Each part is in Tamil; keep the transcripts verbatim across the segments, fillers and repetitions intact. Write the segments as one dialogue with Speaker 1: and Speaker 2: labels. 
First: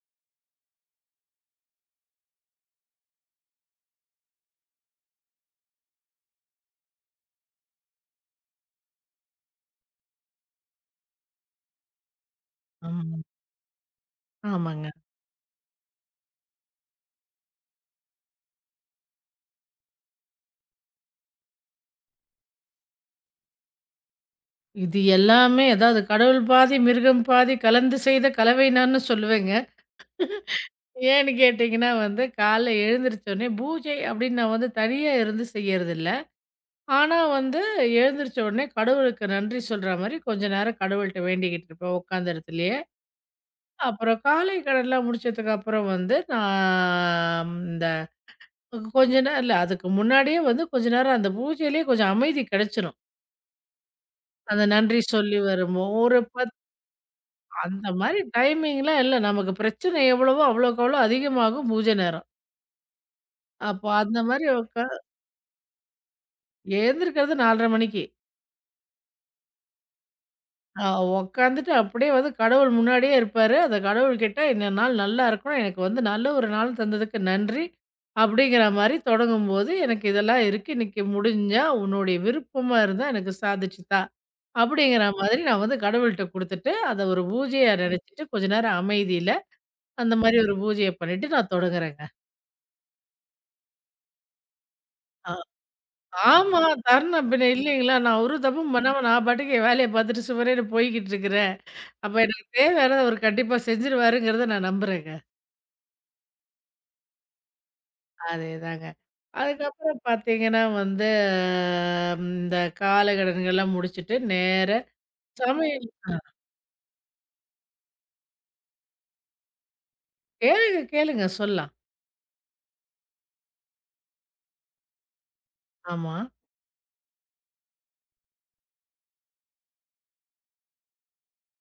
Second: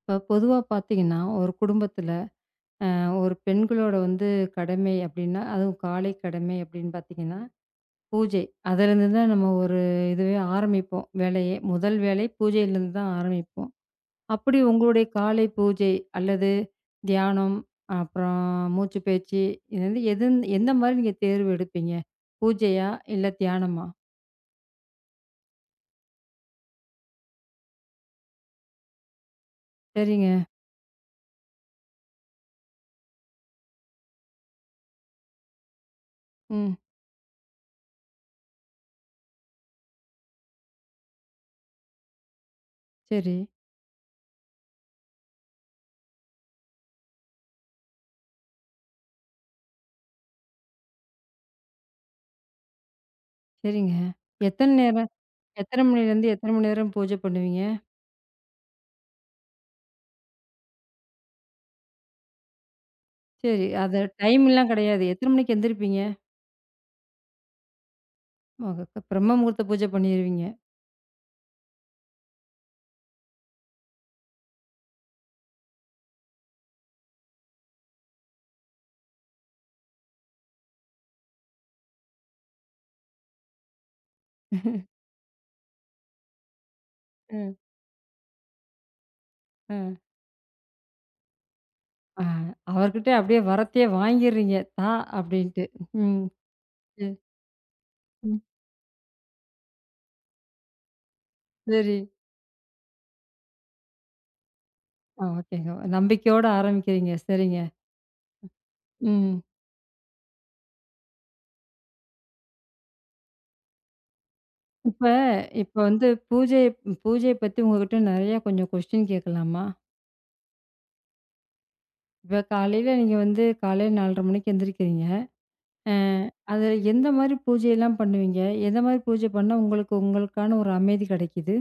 Speaker 1: இப்போ பொதுவாக பார்த்தீங்கன்னா, ஒரு குடும்பத்தில அ ஒரு பெண்களோட வந்து கடமை அப்படின்னா, அதுவும் காலை கடமை அப்படின்னு பார்த்தீங்கன்னா, பூஜை. அதிலிருந்து தான் நம்ம ஒரு இதுவே ஆரம்பிப்போம் வேலையே. முதல் வேலை பூஜையிலிருந்து தான்
Speaker 2: ஆமா.
Speaker 1: ஆரம்பிப்போம். அப்படி
Speaker 2: ஆமாங்க.
Speaker 1: உங்களுடைய காலை பூஜை அல்லது தியானம், அப்புறம் மூச்சு பயிற்சி இது வந்து எதுன் எந்த மாரி நீங்க தேர்வு எடுப்பீங்க? பூஜையா? இல்ல தியானமா?
Speaker 2: இது எல்லாமே அதாவது கடவுள் பாதி, மிருகம் பாதி கலந்து செய்த கலவை நான்னு சொல்லுவேங்க.
Speaker 1: சரிங்க.
Speaker 2: ஏன்னு கேட்டீங்கன்னா வந்து, காலைல எழுந்திரிச்ச உடனே பூஜை அப்படின்னு நான் வந்து தனியா இருந்து செய்யறதில்ல.
Speaker 1: ம்.
Speaker 2: ஆனா வந்து எழுந்திரிச்ச உடனே கடவுளுக்கு நன்றி சொல்ற மாரி கொஞ்ச நேரம் கடவுள்ட்ட வேண்டிக்கிட்டு இருப்பேன் உட்காந்த இடத்துலயே.
Speaker 1: சரி.
Speaker 2: அப்புறம் காலை கடன்லாம் முடிச்சதுக்கு அப்புறம் வந்து நான் இந்த கொஞ்ச நேரம் இல்ல அதுக்கு முன்னாடியே வந்து கொஞ்ச நேரம் அந்த பூஜையிலேயே கொஞ்சம் அமைதி கிடைச்சிரும்.
Speaker 1: சரிங்க.
Speaker 2: அந்த
Speaker 1: எத்தன
Speaker 2: நன்றி
Speaker 1: நேரம்?
Speaker 2: சொல்லி வரும்போ
Speaker 1: எத்தன
Speaker 2: ஒரு
Speaker 1: மணிலேருந்து எத்தன
Speaker 2: பத்து
Speaker 1: மணி நேரம் பூஜை பண்ணுவீங்க?
Speaker 2: அந்த மாரி டைமிங்லாம் இல்ல. நமக்கு பிரச்சனை எவ்வளவோ அவ்வளோக்கு அவ்வளோ அதிகமாகும் பூஜை நேரம்.
Speaker 1: சரி.
Speaker 2: அப்போ
Speaker 1: அது
Speaker 2: அந்த மாரி
Speaker 1: டைம்லாம்
Speaker 2: உக்கா
Speaker 1: கிடையாது. எத்தன மணிக்கு எந்திரிப்பீங்க?
Speaker 2: எழுந்திருக்கிறது நாலரை மணிக்கு.
Speaker 1: மக பிரம்ம முகூர்த்த பூஜை பண்ணிருவீங்க.
Speaker 2: அ உக்காந்துட்டு அப்படியே வந்து கடவுள் முன்னாடியே இருப்பாரு. அந்த கடவுள்கிட்ட இந்த நாள் நல்லா இருக்கணும். எனக்கு வந்து நல்ல ஒரு நாள் தந்ததுக்கு நன்றி. அப்படிங்கிற மாரி தொடங்கும்போது, எனக்கு இதெல்லாம் இருக்கு. இன்னைக்கு முடிஞ்சா உன்னுடைய விருப்பமா இருந்தா எனக்கு சாதிச்சு தா. அப்படிங்கிற மாதிரி நான் வந்து கடவுள்ட்ட குடுத்துட்டு, அத ஒரு
Speaker 1: ம்.
Speaker 2: பூஜையா நினைச்சுட்டு கொஞ்ச நேரம் அமைதியில
Speaker 1: ம்.
Speaker 2: அந்த மாரி ஒரு பூஜைய பண்ணிட்டு நான் தொடங்குறேங்க.
Speaker 1: ஆ, அவர்கிட்ட அப்படியே வரத்தையே வாங்கிர்றீங்க. தா அப்படின்ட்டு. ம்.
Speaker 2: ஆமா.
Speaker 1: சரி.
Speaker 2: தரணும் பின்ன இல்லைங்களா? நான் ஒரு
Speaker 1: ம்.
Speaker 2: தப்பும் பண்ணாம நான் பாட்டுக்கு என் வேலைய பார்த்துட்டு சுவரேன்னு போய்க்கிட்டு இருக்கிறேன்.
Speaker 1: சரி.
Speaker 2: அப்ப எனக்கு தேவையானத அவரு கண்டிப்பா செஞ்சுருவாருங்கிறத நான் நம்புறேங்க.
Speaker 1: ஆ, ஓகேங்க. நம்பிக்கையோட ஆரம்பிக்கிறீங்க. சரிங்க.
Speaker 2: அதேதாங்க.
Speaker 1: ம்.
Speaker 2: அதுக்கப்புறம் பார்த்தீங்கன்னா வந்து ம் இந்த காலை கடன்கள்லாம் முடிச்சுட்டு நேரா
Speaker 1: இப்ப இப்ப
Speaker 2: சமையல்
Speaker 1: வந்து
Speaker 2: ஆ
Speaker 1: பூஜை பூஜைய பத்தி உங்ககிட்ட நெறைய கொஞ்சம் கொஸ்டின் கேட்கலாமா?
Speaker 2: கேளுங்க, கேளுங்க சொல்லாம்.
Speaker 1: இப்ப காலையில நீங்க வந்து காலையில நாலரை மணிக்கு எந்திரிக்கிறீங்க. அ
Speaker 2: ஆமா.
Speaker 1: அதுல எந்த மாரி பூஜையெல்லாம் பண்ணுவீங்க? எந்த மாரி பூஜை பண்ணா உங்களுக்கு உங்களுக்கான ஒரு அமைதி கிடைக்குது?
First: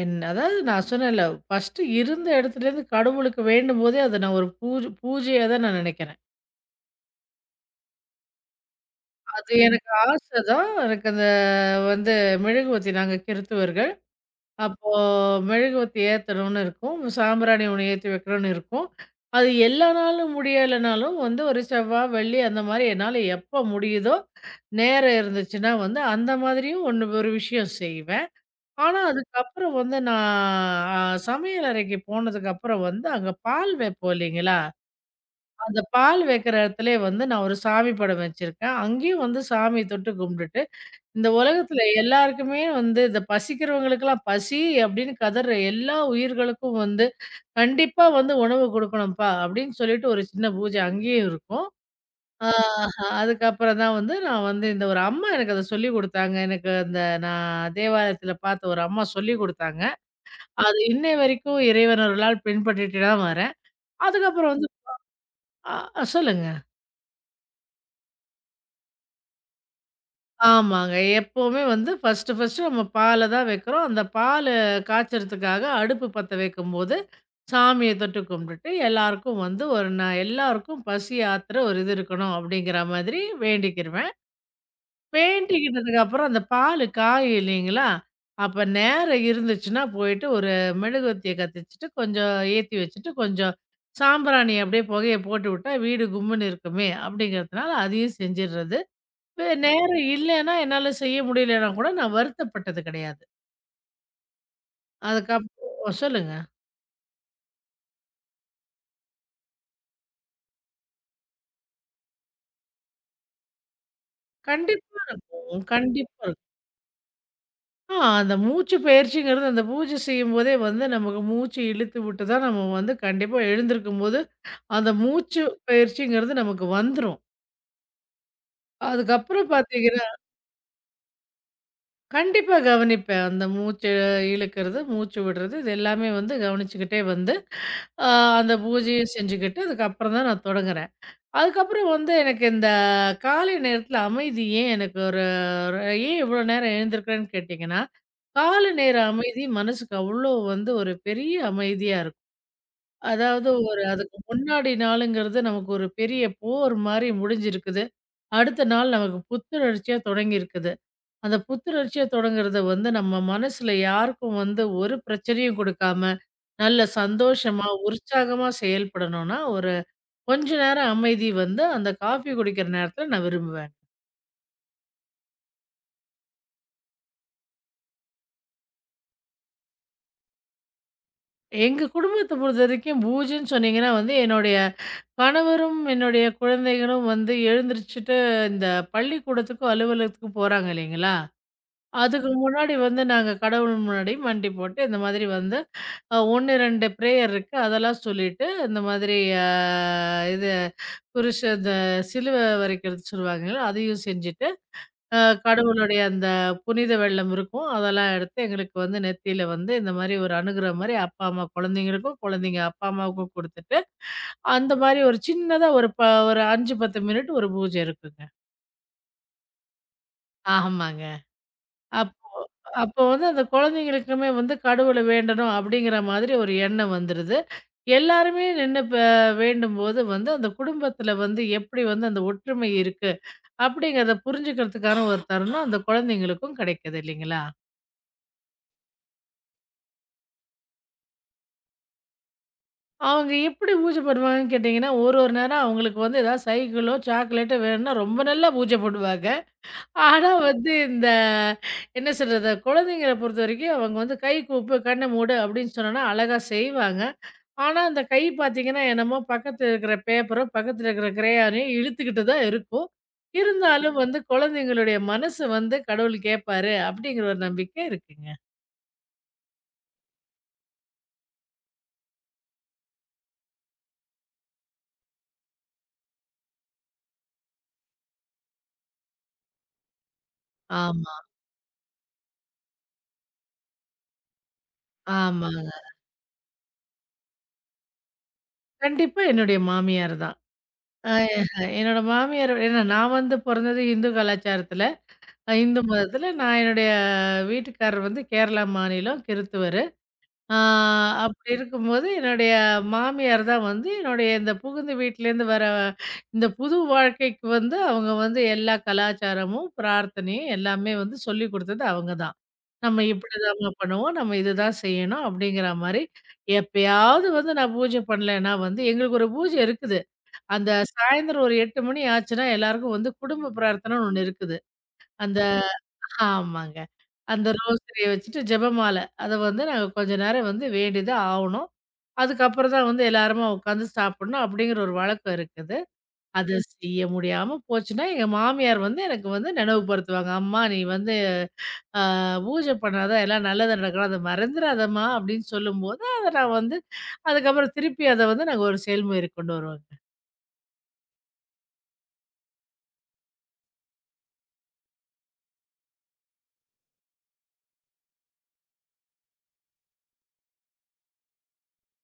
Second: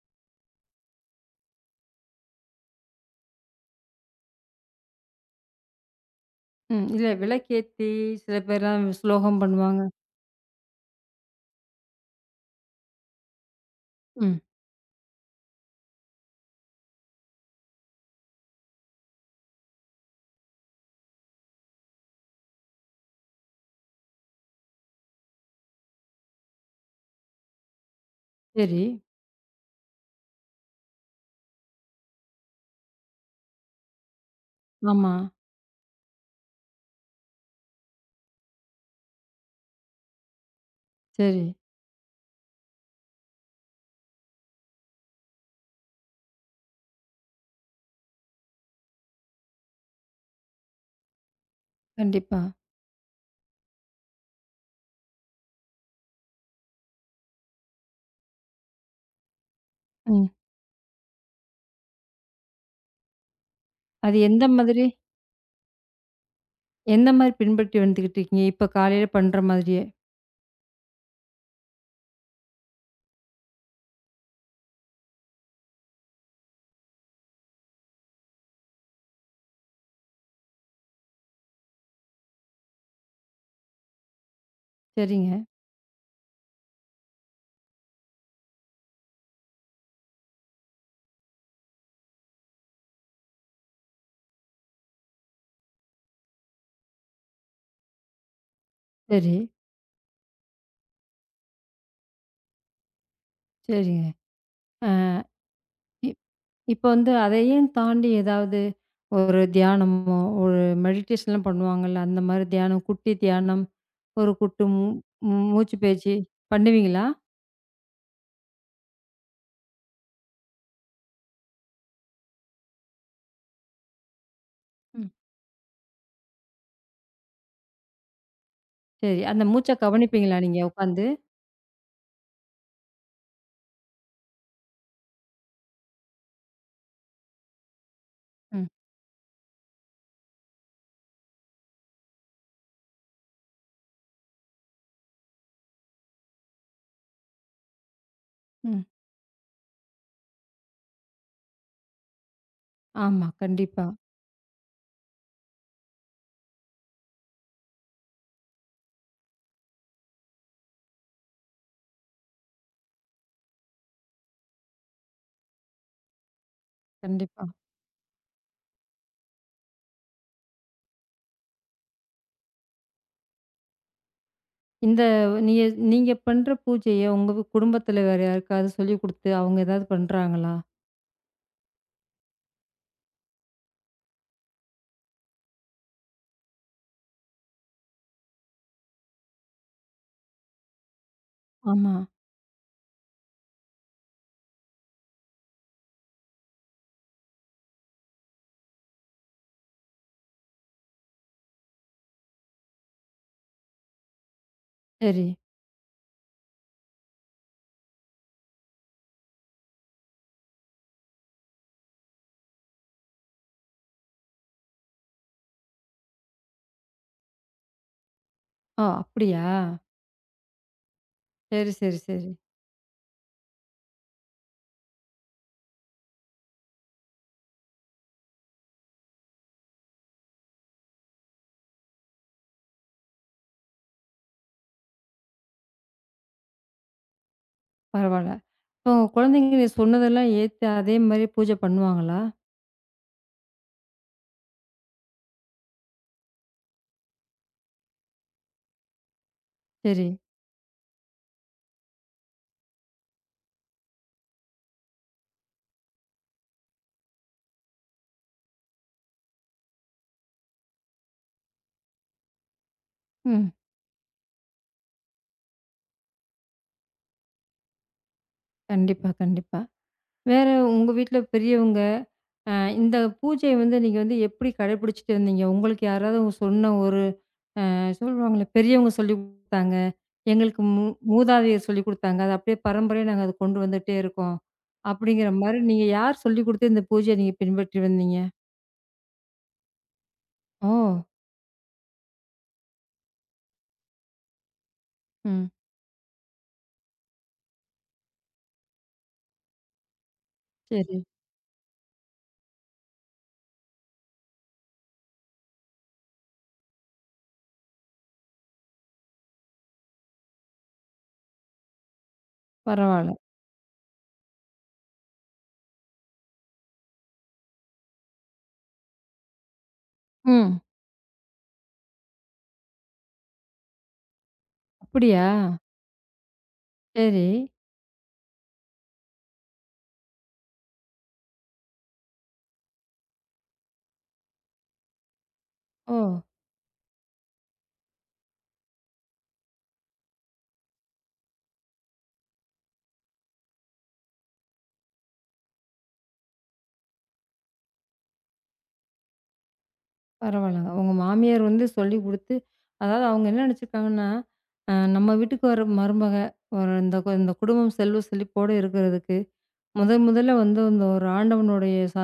Speaker 2: என் அதாவது நான் சொன்னேன்ல, ஃபர்ஸ்ட்டு இருந்த இடத்துலேருந்து கடவுளுக்கு வேண்டும்போதே அத நான் ஒரு பூஜ பூஜையா தான் நான் நினைக்கிறேன்.
Speaker 1: ம். இல்ல விளக்கேத்தி சில பேர்லாம் ஸ்லோகம்
Speaker 2: அது
Speaker 1: பண்ணுவாங்க.
Speaker 2: எனக்கு ஆசை தான். எனக்கு அந்த வந்து மெழுகுவர்த்தி நாங்க கிறித்துவர்கள்.
Speaker 1: ம்.
Speaker 2: அப்போ மெழுகுவர்த்தி ஏத்தணும்னு இருக்கும். சாம்பிராணி ஒண்ணு ஏத்தி வைக்கணும்னு இருக்கும். அது எல்லா நாளும் முடியலைனாலும் வந்து ஒரு செவ்வா, வெள்ளி அந்த மாரி என்னால எப்ப முடியுதோ, நேரம் இருந்துச்சுன்னா வந்து அந்த மாதிரியும் ஒண்ணு ஒரு விஷயம் செய்வேன்.
Speaker 1: சரி.
Speaker 2: ஆனா, அதுக்கப்புறம் வந்து நான் அ சமையல் அறைக்கு போனதுக்கப்புறம் வந்து அங்க பால் வைப்போம் இல்லைங்களா?
Speaker 1: ஆமா.
Speaker 2: அந்த பால் வைக்கிற இடத்துலயே வந்து நான் ஒரு சாமி படம் வச்சிருக்கேன். அங்கேயும் வந்து சாமி தொட்டு கும்பிட்டுட்டு இந்த
Speaker 1: சரி.
Speaker 2: உலகத்துல எல்லாருக்குமே வந்து இந்த பசிக்கிறவங்களுக்கெல்லாம் பசி அப்படின்னு கதற எல்லா உயிர்களுக்கும் வந்து கண்டிப்பா வந்து உணவு கொடுக்கணும்ப்பா அப்படின்னு சொல்லிட்டு ஒரு சின்ன பூஜை அங்கேயும் இருக்கும்.
Speaker 1: கண்டிப்பா.
Speaker 2: ஆ அதுக்கப்புறம் தான் வந்து நான் வந்து இந்த ஒரு அம்மா எனக்கு அத சொல்லிக் குடுத்தாங்க. எனக்கு அந்த நான் தேவாலயத்துல பார்த்த ஒரு அம்மா சொல்லிக் குடுத்தாங்க.
Speaker 1: ம்.
Speaker 2: அது இன்னை வரைக்கும் இறைவன் அருளால் பின்பற்றிட்டு தான் வரேன்.
Speaker 1: அது எந்த
Speaker 2: அதுக்கப்புறம் வந்து
Speaker 1: மாதிரி
Speaker 2: அ சொல்லுங்க.
Speaker 1: எந்த மாரி பின்பற்றி வந்துகிட்டுருக்கீங்க? இப்ப காலையில பண்ற மாதிரியே?
Speaker 2: ஆமாங்க. எப்பவுமே வந்து ஃபர்ஸ்ட்டு, ஃபர்ஸ்ட்டு நம்ம பால தான் வைக்கிறோம். அந்த பாலு காய்ச்சறதுக்காக அடுப்பு பத்த வைக்கும்போது, சாமிய தொட்டு கும்பிட்டுட்டு, எல்லாருக்கும் வந்து ஒரு ந எல்லாருக்கும் பசி ஆத்துற ஒரு இது இருக்கணும் அப்படிங்கிற மாதிரி வேண்டிக்கிருவேன்.
Speaker 1: சரிங்க.
Speaker 2: வேண்டிக்கிட்டதுக்கு அப்புறம் அந்த பாலு காயும் இல்லைங்களா? அப்ப நேரம் இருந்துச்சுன்னா போயிட்டு ஒரு மெழுகுவர்த்திய கத்திச்சுட்டு, கொஞ்சம் ஏத்தி வச்சுட்டு, கொஞ்சம் சாம்பிராணி அப்படியே புகைய போட்டுவிட்டா வீடு கும்முன்னு இருக்குமே அப்படிங்கிறதுனால அதையும் செஞ்சிடுறது.
Speaker 1: சரி,
Speaker 2: வே நேரம் இல்லன்னா, என்னால செய்ய முடியலன்னா கூட நான் வருத்தப்பட்டது கிடையாது.
Speaker 1: சரிங்க. அ
Speaker 2: அதுக்கப்புறம்
Speaker 1: இ
Speaker 2: சொல்லுங்க.
Speaker 1: இப்ப வந்து அதையும் தாண்டி ஏதாவது ஒரு தியானமோ, ஒரு மெடிடேஷன்லாம் பண்ணுவாங்கல்ல, அந்த மாரி தியானம், குட்டி தியானம், ஒரு குட்டு மூ
Speaker 2: கண்டிப்பா இருக்கும்.
Speaker 1: மூச்சு பயிற்சி
Speaker 2: கண்டிப்பா இருக்கும்.
Speaker 1: பண்ணுவீங்களா?
Speaker 2: ஆ அந்த மூச்சு பயிற்சிங்கிறது, அந்த பூஜை செய்யும்போதே வந்து நமக்கு மூச்சு இழுத்து விட்டு தான் நம்ம வந்து கண்டிப்பா எழுந்திருக்கும்போது, அந்த
Speaker 1: ம்.
Speaker 2: மூச்சு பயிற்சிங்கிறது நமக்கு வந்துரும்.
Speaker 1: சரி. அந்த
Speaker 2: அதுக்கப்புறம்
Speaker 1: மூச்ச
Speaker 2: பார்த்தீங்கன்னா
Speaker 1: கவனிப்பீங்களா நீங்க உட்காந்து?
Speaker 2: கண்டிப்பா கவனிப்பேன். அந்த மூச்சு இழுக்கிறது, மூச்சு விடுறது இது எல்லாமே வந்து கவனிச்சுக்கிட்டே வந்து, அ அந்த
Speaker 1: ம்,
Speaker 2: பூஜையும் செஞ்சுக்கிட்டு, அதுக்கப்புறம் தான் நான் தொடங்குறேன். அதுக்கப்புறம் வந்து எனக்கு இந்த காலை நேரத்துல அமைதி ஏன் எனக்கு ஒரு ஒரு ஏன் இவ்வளோ நேரம் எழுந்திருக்கிறேன்னு கேட்டிங்கன்னா, காலை
Speaker 1: ம்.
Speaker 2: நேர அமைதி மனசுக்கு அவ்வளோ வந்து ஒரு பெரிய அமைதியா இருக்கும்.
Speaker 1: ஆமா.
Speaker 2: அதாவது ஒரு
Speaker 1: கண்டிப்பா.
Speaker 2: அதுக்கு முன்னாடி நாளுங்கிறது நமக்கு ஒரு பெரிய போர் மாரி முடிஞ்சிருக்குது. அடுத்த நாள் நமக்கு புத்துணர்ச்சியா தொடங்கியிருக்குது. அந்த புத்துணர்ச்சியா தொடங்குறத வந்து நம்ம மனசுல யாருக்கும் வந்து ஒரு பிரச்சனையும் குடுக்காம, நல்ல
Speaker 1: கண்டிப்பா.
Speaker 2: சந்தோஷமா, உற்சாகமா செயல்படணும்னா ஒரு கொஞ்ச நேரம் அமைதி வந்து, அந்த காஃபி குடிக்கிற நேரத்தில நான் விரும்புவேன்.
Speaker 1: இந்த நீங்க நீங்க பண்ற பூஜைய உங்க குடும்பத்துல வேற யாருக்காவது சொல்லிக் குடுத்து, அவங்க ஏதாவது பண்றாங்களா?
Speaker 2: எங்க குடும்பத்த பொறுத்தவரைக்கும் பூஜைன்னு சொன்னீங்கன்னா வந்து, என்னுடைய கணவரும், என்னுடைய குழந்தைகளும் வந்து எழுந்திரிச்சுட்டு இந்த பள்ளிக்கூடத்துக்கும், அலுவலகத்துக்கும் போறாங்க இல்லைங்களா?
Speaker 1: ஆமா.
Speaker 2: அதுக்கு முன்னாடி வந்து நாங்க கடவுள் முன்னாடி மண்டி போட்டு, இந்த மாதிரி வந்து அ ஒரு, ரெண்டு பிரேயர் இருக்கு. அதெல்லாம் சொல்லிட்டு, இந்த மாதிரி அ இது குருஷ இந்த சிலுவை வரைக்கிறது சொல்லுவாங்கல்ல, அதையும் செஞ்சுட்டு அ
Speaker 1: சரி.
Speaker 2: கடவுளுடைய அந்த புனித வெள்ளம் இருக்கும். அதெல்லாம் எடுத்து எங்களுக்கு வந்து நெத்தியில வந்து இந்த மாரி ஒரு அணுகுற மாரி அப்பா, அம்மா குழந்தைங்களுக்கும், குழந்தைங்க அப்பா, அம்மாவுக்கும் குடுத்துட்டு, அந்த மாரி ஒரு சின்னதா ஒரு ப ஒரு அஞ்சு, பத்து மினிட் ஒரு பூஜை இருக்குங்க.
Speaker 1: ஓ! அப்படியா?
Speaker 2: ஆமாங்க.
Speaker 1: சரி, சரி,
Speaker 2: அப்போ
Speaker 1: சரி.
Speaker 2: அப்போ வந்து அந்த குழந்தைங்களுக்குமே வந்து கடவுள வேண்டணும் அப்படிங்கிற மாதிரி ஒரு எண்ணம் வந்துருது. எல்லாருமே நின்னு ப வேண்டும்போது வந்து அந்த குடும்பத்துல வந்து எப்படி வந்து அந்த ஒற்றுமை இருக்கு அப்படிங்கிறத புரிஞ்சுக்கிறதுக்கான ஒரு தருணம் அந்த குழந்தைங்களுக்கும் கிடைக்குது இல்லைங்களா?
Speaker 1: பரவால்ல. இப்போ உங்க குழந்தைங்க நீ சொன்னதெல்லாம் ஏத்து அதே மாரி பூஜை பண்ணுவாங்களா?
Speaker 2: அவங்க எப்படி பூஜை பண்ணுவாங்கன்னு கேட்டிங்கன்னா, ஒரு ஒரு நேரம் அவங்களுக்கு வந்து ஏதாவது சைக்கிளோ, சாக்லேட்டோ வேணும்னா ரொம்ப நல்லா பூஜை பண்ணுவாங்க.
Speaker 1: சரி.
Speaker 2: ஆனா வந்து இந்த என்ன சொல்றது? குழந்தைங்கள பொறுத்தவரைக்கும் அவங்க வந்து கை கூப்பு, கண்ண மூடு அப்படின்னு சொன்னோம்னா அழகா செய்வாங்க. ஆனா அந்த கை பார்த்தீங்கன்னா, என்னமோ பக்கத்துல இருக்கிற பேப்பரோ, பக்கத்துல இருக்கிற கிரயானையும் இழுத்துக்கிட்டு தான் இருக்கும்.
Speaker 1: ம்.
Speaker 2: இருந்தாலும் வந்து குழந்தைங்களுடைய மனசு வந்து கடவுள் கேட்பாரு அப்படிங்கிற ஒரு நம்பிக்கை இருக்குங்க.
Speaker 1: கண்டிப்பா, கண்டிப்பா. வேற உங்க வீட்ல பெரியவங்க, அ இந்த பூஜைய வந்து நீங்க வந்து எப்படி கடைபிடிச்சுட்டு வந்தீங்க? உங்களுக்கு யாராவது உங்க சொன்ன ஒரு சொல்லுவாங்கல்ல, பெரியவங்க சொல்லிக் குடுத்தாங்க. எங்களுக்கு மூ
Speaker 2: ஆமா,
Speaker 1: மூதாதையர் சொல்லிக் குடுத்தாங்க. அது அப்படியே பரம்பரையா நாங்க அத கொண்டு வந்துட்டே இருக்கோம். அப்படிங்கிற மாரி
Speaker 2: ஆமாங்க.
Speaker 1: நீங்க யார் சொல்லிக் குடுத்து இந்த பூஜைய நீங்க பின்பற்றி வந்தீங்க?
Speaker 2: கண்டிப்பா என்னுடைய மாமியார் தான்.
Speaker 1: ஓ!
Speaker 2: அ என்னோட மாமியார் ஏன்னா நான் வந்து பொறந்தது இந்து கலாச்சாரத்தில,
Speaker 1: ம்.
Speaker 2: அ இந்து மதத்தில. நான் என்னுடைய வீட்டுக்காரர் வந்து கேரளா மாநிலம், கிறித்துவரு. ஆ
Speaker 1: சரி.
Speaker 2: அப்படி இருக்கும்போது என்னுடைய மாமியார் தான் வந்து என்னுடைய இந்த புகுந்த வீட்லேருந்து வர இந்த புது வாழ்க்கைக்கு வந்து அவங்க வந்து எல்லா கலாச்சாரமும், பிரார்த்தனையும் எல்லாமே வந்து சொல்லிக் குடுத்தது அவங்க தான். நம்ம
Speaker 1: பரவால்ல.
Speaker 2: இப்படிதாம்மா பண்ணுவோம், நம்ம இதுதான் செய்யணும் அப்படிங்கிற மாரி. எப்பயாவது வந்து நான் பூஜை பண்ணலன்னா வந்து எங்களுக்கு ஒரு பூஜை இருக்குது.
Speaker 1: ம்.
Speaker 2: அந்த சாயந்தரம் ஒரு எட்டு மணி ஆச்சுன்னா, எல்லாருக்கும் வந்து குடும்ப பிரார்த்தனைன்னு ஒண்ணு இருக்குது.
Speaker 1: அப்படியா?
Speaker 2: அந்த ஆமாங்க.
Speaker 1: சரி.
Speaker 2: அந்த ரோசரிய வச்சுட்டு ஜெபமால. அத வந்து நாங்க கொஞ்ச நேரம் வந்து வேண்டி தான் ஆவணும். அதுக்கப்புறம் தான் வந்து எல்லாருமா உட்காந்து சாப்பிடணும் அப்படிங்கிற ஒரு வழக்கம் இருக்குது.
Speaker 1: ஓ!
Speaker 2: அது செய்ய முடியாம போச்சுன்னா, எங்க மாமியார் வந்து எனக்கு வந்து நினைவுபடுத்துவாங்க. "அம்மா நீ வந்து அ பூஜை பண்ணாதான் எல்லாம் நல்லது நடக்கும். அத மறந்துறாதம்மா" அப்படின்னு சொல்லும்போது, அத நான் வந்து அதுக்கப்புறம் திருப்பி அத வந்து நாங்க ஒரு செயல்முறைக்கு கொண்டு வருவோங்க.
Speaker 1: பரவால்லங்க. உங்க மாமியார் வந்து சொல்லிக் குடுத்து அதாவது அவங்க என்ன நெனச்சிருக்காங்கன்னா, அ நம்ம வீட்டுக்கு வர மருமக ஒரு இந்த கு- இந்த குடும்பம் செல்வ செழிப்போட இருக்கிறதுக்கு முதல் முதல்ல வந்து இந்த ஒரு ஆண்டவனுடைய ச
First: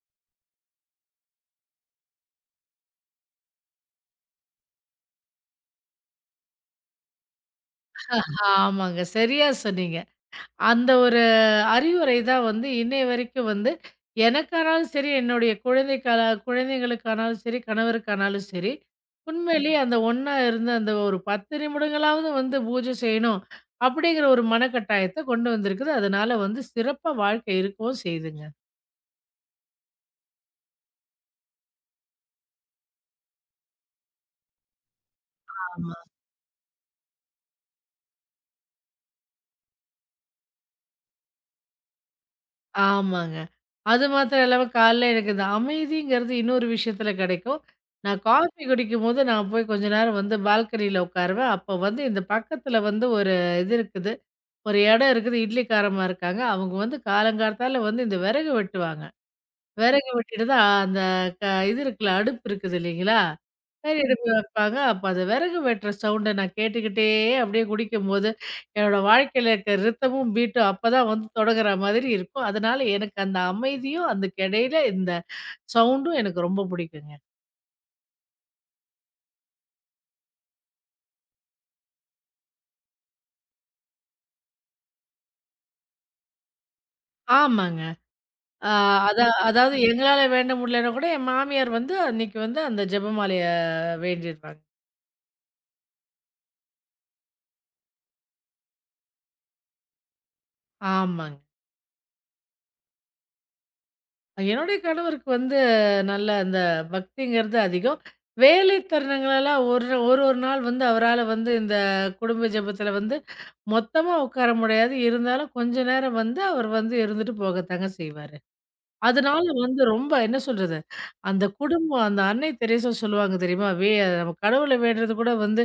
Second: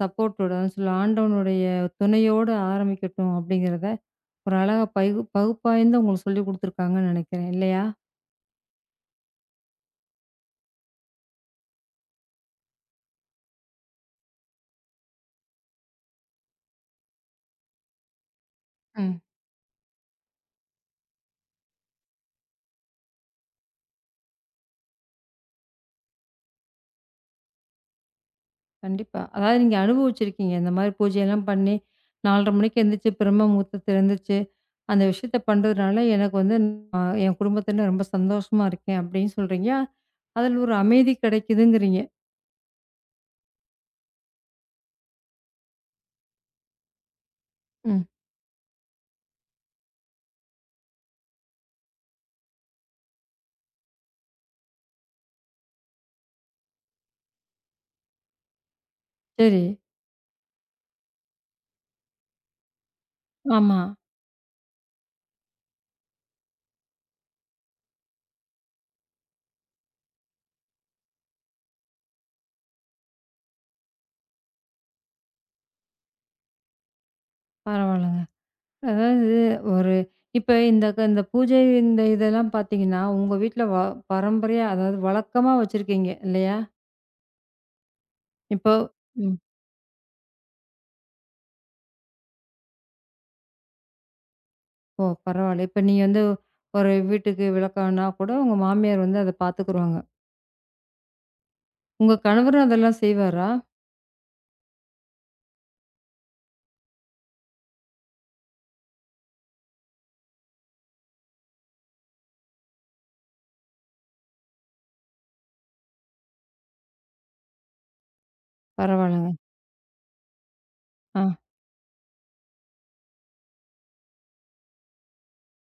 Speaker 1: சப்போர்ட்டோட அதான் சொல்ல ஆண்டவனுடைய துணையோட ஆரம்பிக்கட்டும் அப்படிங்கிறத ஒரு அழகா பகு பகுப்பாய்ந்து உங்களுக்கு சொல்லிக் குடுத்துருக்காங்கன்னு நினைக்கிறேன் இல்லையா?
Speaker 2: ஆமாங்க. சரியா சொன்னீங்க. அந்த ஒரு அறிவுரை தான் வந்து இன்னைய வரைக்கும் வந்து எனக்கானாலும் சரி, என்னுடைய குழந்தைக்கால குழந்தைகளுக்கானாலும் சரி, கணவருக்கானாலும் சரி,
Speaker 1: ம்.
Speaker 2: உண்மையிலேயே அந்த ஒண்ணா இருந்து அந்த ஒரு பத்து நிமிடங்களாவது வந்து பூஜை செய்யணும், அப்படிங்கிற ஒரு மனக்கட்டாயத்த கொண்டு வந்திருக்குது. அதனால வந்து சிறப்பா வாழ்க்கை இருக்கவும் செய்யுதுங்க.
Speaker 1: கண்டிப்பா. அதாவது நீங்க அனுபவிச்சிருக்கீங்க. இந்த மாரி பூஜையெல்லாம் பண்ணி நாலரை மணிக்கு எந்திரிச்சு பிரம்ம முகூர்த்தத்துல எந்திரிச்சு அந்த விஷயத்த
Speaker 2: ஆமா.
Speaker 1: பண்றதுனால எனக்கு வந்து அ என் குடும்பத்தில ரொம்ப சந்தோஷமா இருக்கேன் அப்படின்னு சொல்றீங்க. அதில ஒரு அமைதி கிடைக்குதுங்கிறீங்க.
Speaker 2: ஆமாங்க. அது மாத்திரம் இல்லாம காலைல எனக்கு இந்த அமைதிங்கிறது இன்னொரு விஷயத்துல கெடைக்கும்.
Speaker 1: ம்.
Speaker 2: நான் காஃபி குடிக்கும்போது நான் போய் கொஞ்ச நேரம் வந்து பால்கனியில உட்காருவேன். அப்ப வந்து இந்த பக்கத்துல வந்து ஒரு இது இருக்குது. ஒரு இடம் இருக்குது இட்லிக்காரம்மா இருக்காங்க. அவங்க வந்து காலங்காத்தால வந்து இந்த விறகு வெட்டுவாங்க.
Speaker 1: சரி.
Speaker 2: விறகு வெட்டிட்டு தான் அந்த க இது இருக்குல்ல, அடுப்பு இருக்குது இல்லைங்களா?
Speaker 1: ஆமா.
Speaker 2: சரி ம். அடுப்பு வைப்பாங்க. அப்ப அந்த விறகு வெட்டுற சவுண்ட நான் கேட்டுக்கிட்டே அப்படியே குடிக்கும்போது, என்னோட வாழ்க்கையில இருக்க ரித்தமும், பீட்டும் அப்பதான் வந்து தொடங்குற மாதிரி இருக்கும். அதனால எனக்கு அந்த அமைதியும், அதுக்கு இடையில இந்த சவுண்டும் எனக்கு ரொம்ப பிடிக்குங்க.
Speaker 1: பரவால்ல. அதாவது ஒரு இப்ப இந்த க இந்த பூஜை இந்த இதெல்லாம் பார்த்தீங்கன்னா, உங்க வீட்ல வ பரம்பரையா அதாவது வழக்கமா வச்சிருக்கீங்க இல்லையா?
Speaker 2: ஆமாங்க. அ
Speaker 1: இப்போ
Speaker 2: அதா
Speaker 1: ம்.
Speaker 2: அதாவது எங்களால வேண்ட முடியலன்னா கூட என் மாமியார் வந்து அன்னைக்கு வந்து அந்த ஜெபமாலைய வேண்டிருவாங்க.
Speaker 1: ஓ! பரவால்ல. இப்ப நீங்க வந்து ஒரு வீட்டுக்கு விளக்கம்னா கூட உங்க மாமியார் வந்து அத பார்த்துக்குருவாங்க.
Speaker 2: ஆமாங்க.
Speaker 1: உங்க கணவரும் அதெல்லாம் செய்வாரா?
Speaker 2: என்னுடைய கணவருக்கு வந்து நல்ல அந்த பக்திங்கிறது அதிகம். வேலை தருணங்களெல்லாம் ஒரு ஒரு ஒரு நாள் வந்து அவரால வந்து இந்த குடும்ப ஜெபத்தில வந்து மொத்தமா உட்கார முடியாது. இருந்தாலும் கொஞ்ச நேரம் வந்து அவர் வந்து இருந்துட்டு போகத்தாங்க செய்வாரு.
Speaker 1: பரவால்லங்க.
Speaker 2: அதனால வந்து ரொம்ப என்ன சொல்றது,
Speaker 1: ஆ,
Speaker 2: அந்த குடும்பம் அந்த அன்னை தெரசா சொல்லுவாங்க தெரியுமா? வே நம்ம கடவுள வேண்டுறது கூட வந்து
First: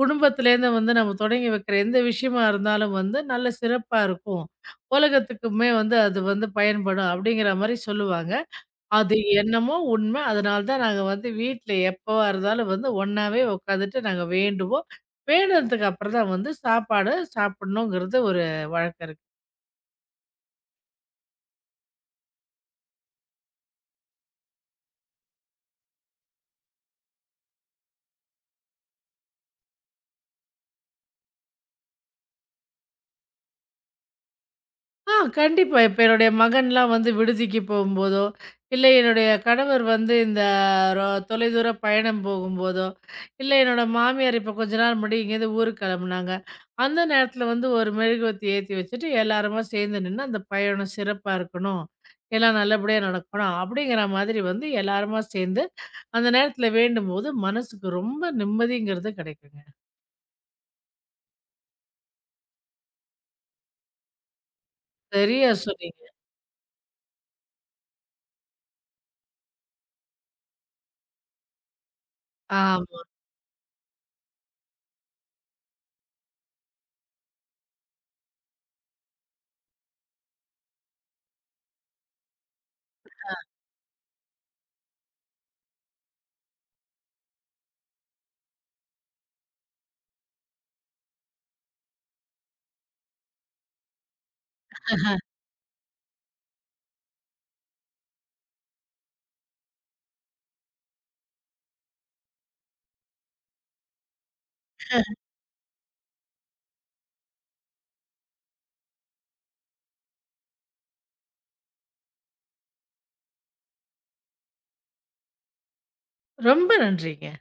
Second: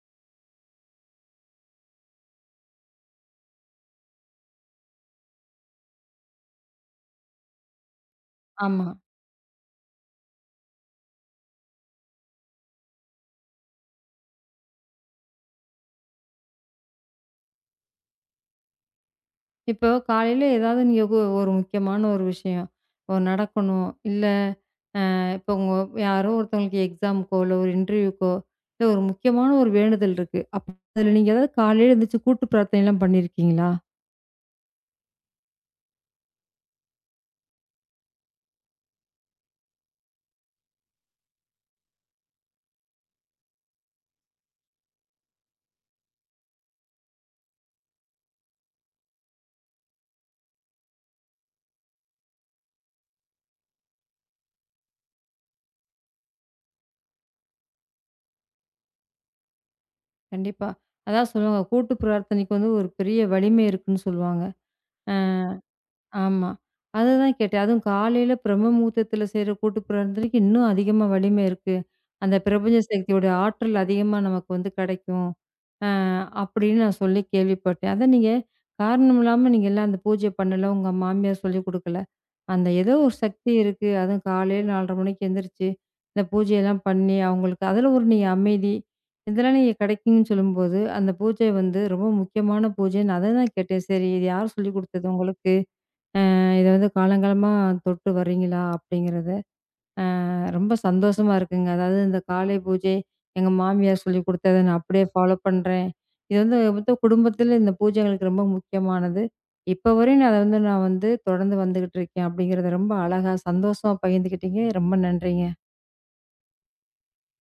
Speaker 2: குடும்பத்திலேருந்து வந்து நம்ம தொடங்கி வைக்கிற எந்த விஷயமா இருந்தாலும் வந்து நல்ல சிறப்பா இருக்கும். உலகத்துக்குமே வந்து அது வந்து பயன்படும் அப்படிங்கிற மாரி சொல்லுவாங்க.
Speaker 1: ஆமா.
Speaker 2: அது என்னமோ உண்மை. அதனால தான் நாங்க வந்து வீட்ல எப்பவா இருந்தாலும் வந்து ஒண்ணாவே உட்காந்துட்டு நாங்க வேண்டுவோம். வேண்டுனதுக்கு அப்புறம் தான் வந்து சாப்பாடு சாப்பிடணுங்கிறது ஒரு வழக்கம் இருக்கு.
Speaker 1: இப்போ காலையில ஏதாவது நீங்க கு ஒரு முக்கியமான ஒரு விஷயம். ஒ நடக்கணும், இல்ல இப்போ உங்க யாரோ ஒருத்தவங்களுக்கு எக்ஸாமுக்கோ, இல்ல ஒரு இன்டர்வியூக்கோ, இல்ல ஒரு முக்கியமான ஒரு வேண்டுதல் இருக்கு. அப்ப அதுல நீங்க ஏதாவது காலையில எழுந்திரிச்சு கூட்டு பிரார்த்தனைலாம் பண்ணியிருக்கீங்களா?
Speaker 2: ஆ கண்டிப்பா. இப்ப என்னுடைய மகன்லாம் வந்து விடுதிக்கு போகும்போதோ, இல்ல என்னுடைய கணவர் வந்து இந்த ரொ தொலைதூர பயணம் போகும்போதோ, இல்ல என்னோட மாமியார் இப்ப கொஞ்ச நாள் முன்னாடி இங்கேருந்து ஊருக்கு கெளம்புனாங்க. அந்த நேரத்துல வந்து ஒரு மெழுகுவர்த்தி ஏத்தி வச்சுட்டு எல்லாருமா சேர்ந்து நின்னு, அந்த பயணம் சிறப்பா இருக்கணும். எல்லாம் நல்லபடியா நடக்கணும். அப்படிங்கிற மாதிரி வந்து எல்லாருமா சேர்ந்து, அந்த நேரத்துல வேண்டும்போது மனசுக்கு ரொம்ப நிம்மதிங்கிறது கெடைக்குங்க.
Speaker 1: கண்டிப்பா. அதான் சொல்லுவாங்க, கூட்டு பிரார்த்தனைக்கு வந்து ஒரு பெரிய வலிமை இருக்குன்னு சொல்லுவாங்க. அ
Speaker 2: சரியா சொன்னீங்க.
Speaker 1: ஆமா. அதுதான் கேட்டேன். அதுவும் காலையில பிரம்ம முகூர்த்தத்துல செய்ற கூட்டு பிரார்த்தனைக்கு இன்னும் அதிகமா வலிமை இருக்கு. அந்த பிரபஞ்ச
Speaker 2: ஆமா.
Speaker 1: சக்தியோட ஆற்றல் அதிகமா நமக்கு வந்து கிடைக்கும். அ அப்படின்னு நான் சொல்லி கேள்விப்பட்டேன். அத நீங்க காரணம் இல்லாம நீங்க எல்லாம் அந்த பூஜை பண்ணல. உங்க மாமியார் சொல்லிக் குடுக்கல. அந்த ஏதோ ஒரு சக்தி இருக்கு. அதுவும் காலையில நாலரை மணிக்கு எந்திரிச்சு, இந்த பூஜையெல்லாம் பண்ணி அவங்களுக்கு அதில ஒரு நீ அமைதி, இதெல்லாம் நீங்க கிடைக்கும்ன்னு சொல்லும்போது, அந்த பூஜை வந்து ரொம்ப முக்கியமான பூஜைன்னு அத தான் கேட்டேன். சரி இது யார் சொல்லிக் குடுத்தது உங்களுக்கு? அ இத வந்து காலங்காலமா தொட்டு வர்றீங்களா? அப்படிங்கிறத. ரொம்ப சந்தோஷமா இருக்குங்க. அதாவது இந்த காலை பூஜை, எங்க மாமியார் சொல்லிக் குடுத்தத நான் அப்படியே ஃபாலோ பண்றேன். இது வந்து மொத்தம் குடும்பத்தில இந்த பூஜை எங்களுக்கு ரொம்ப முக்கியமானது. இப்ப வரையும் நான் அத வந்து நான் வந்து தொடர்ந்து வந்துகிட்டு இருக்கேன் அப்படிங்கிறத ரொம்ப அழகா, சந்தோஷமா பகிர்ந்துக்கிட்டீங்க. ரொம்ப நன்றிங்க.
Speaker 2: ரொம்ப நன்றிங்க.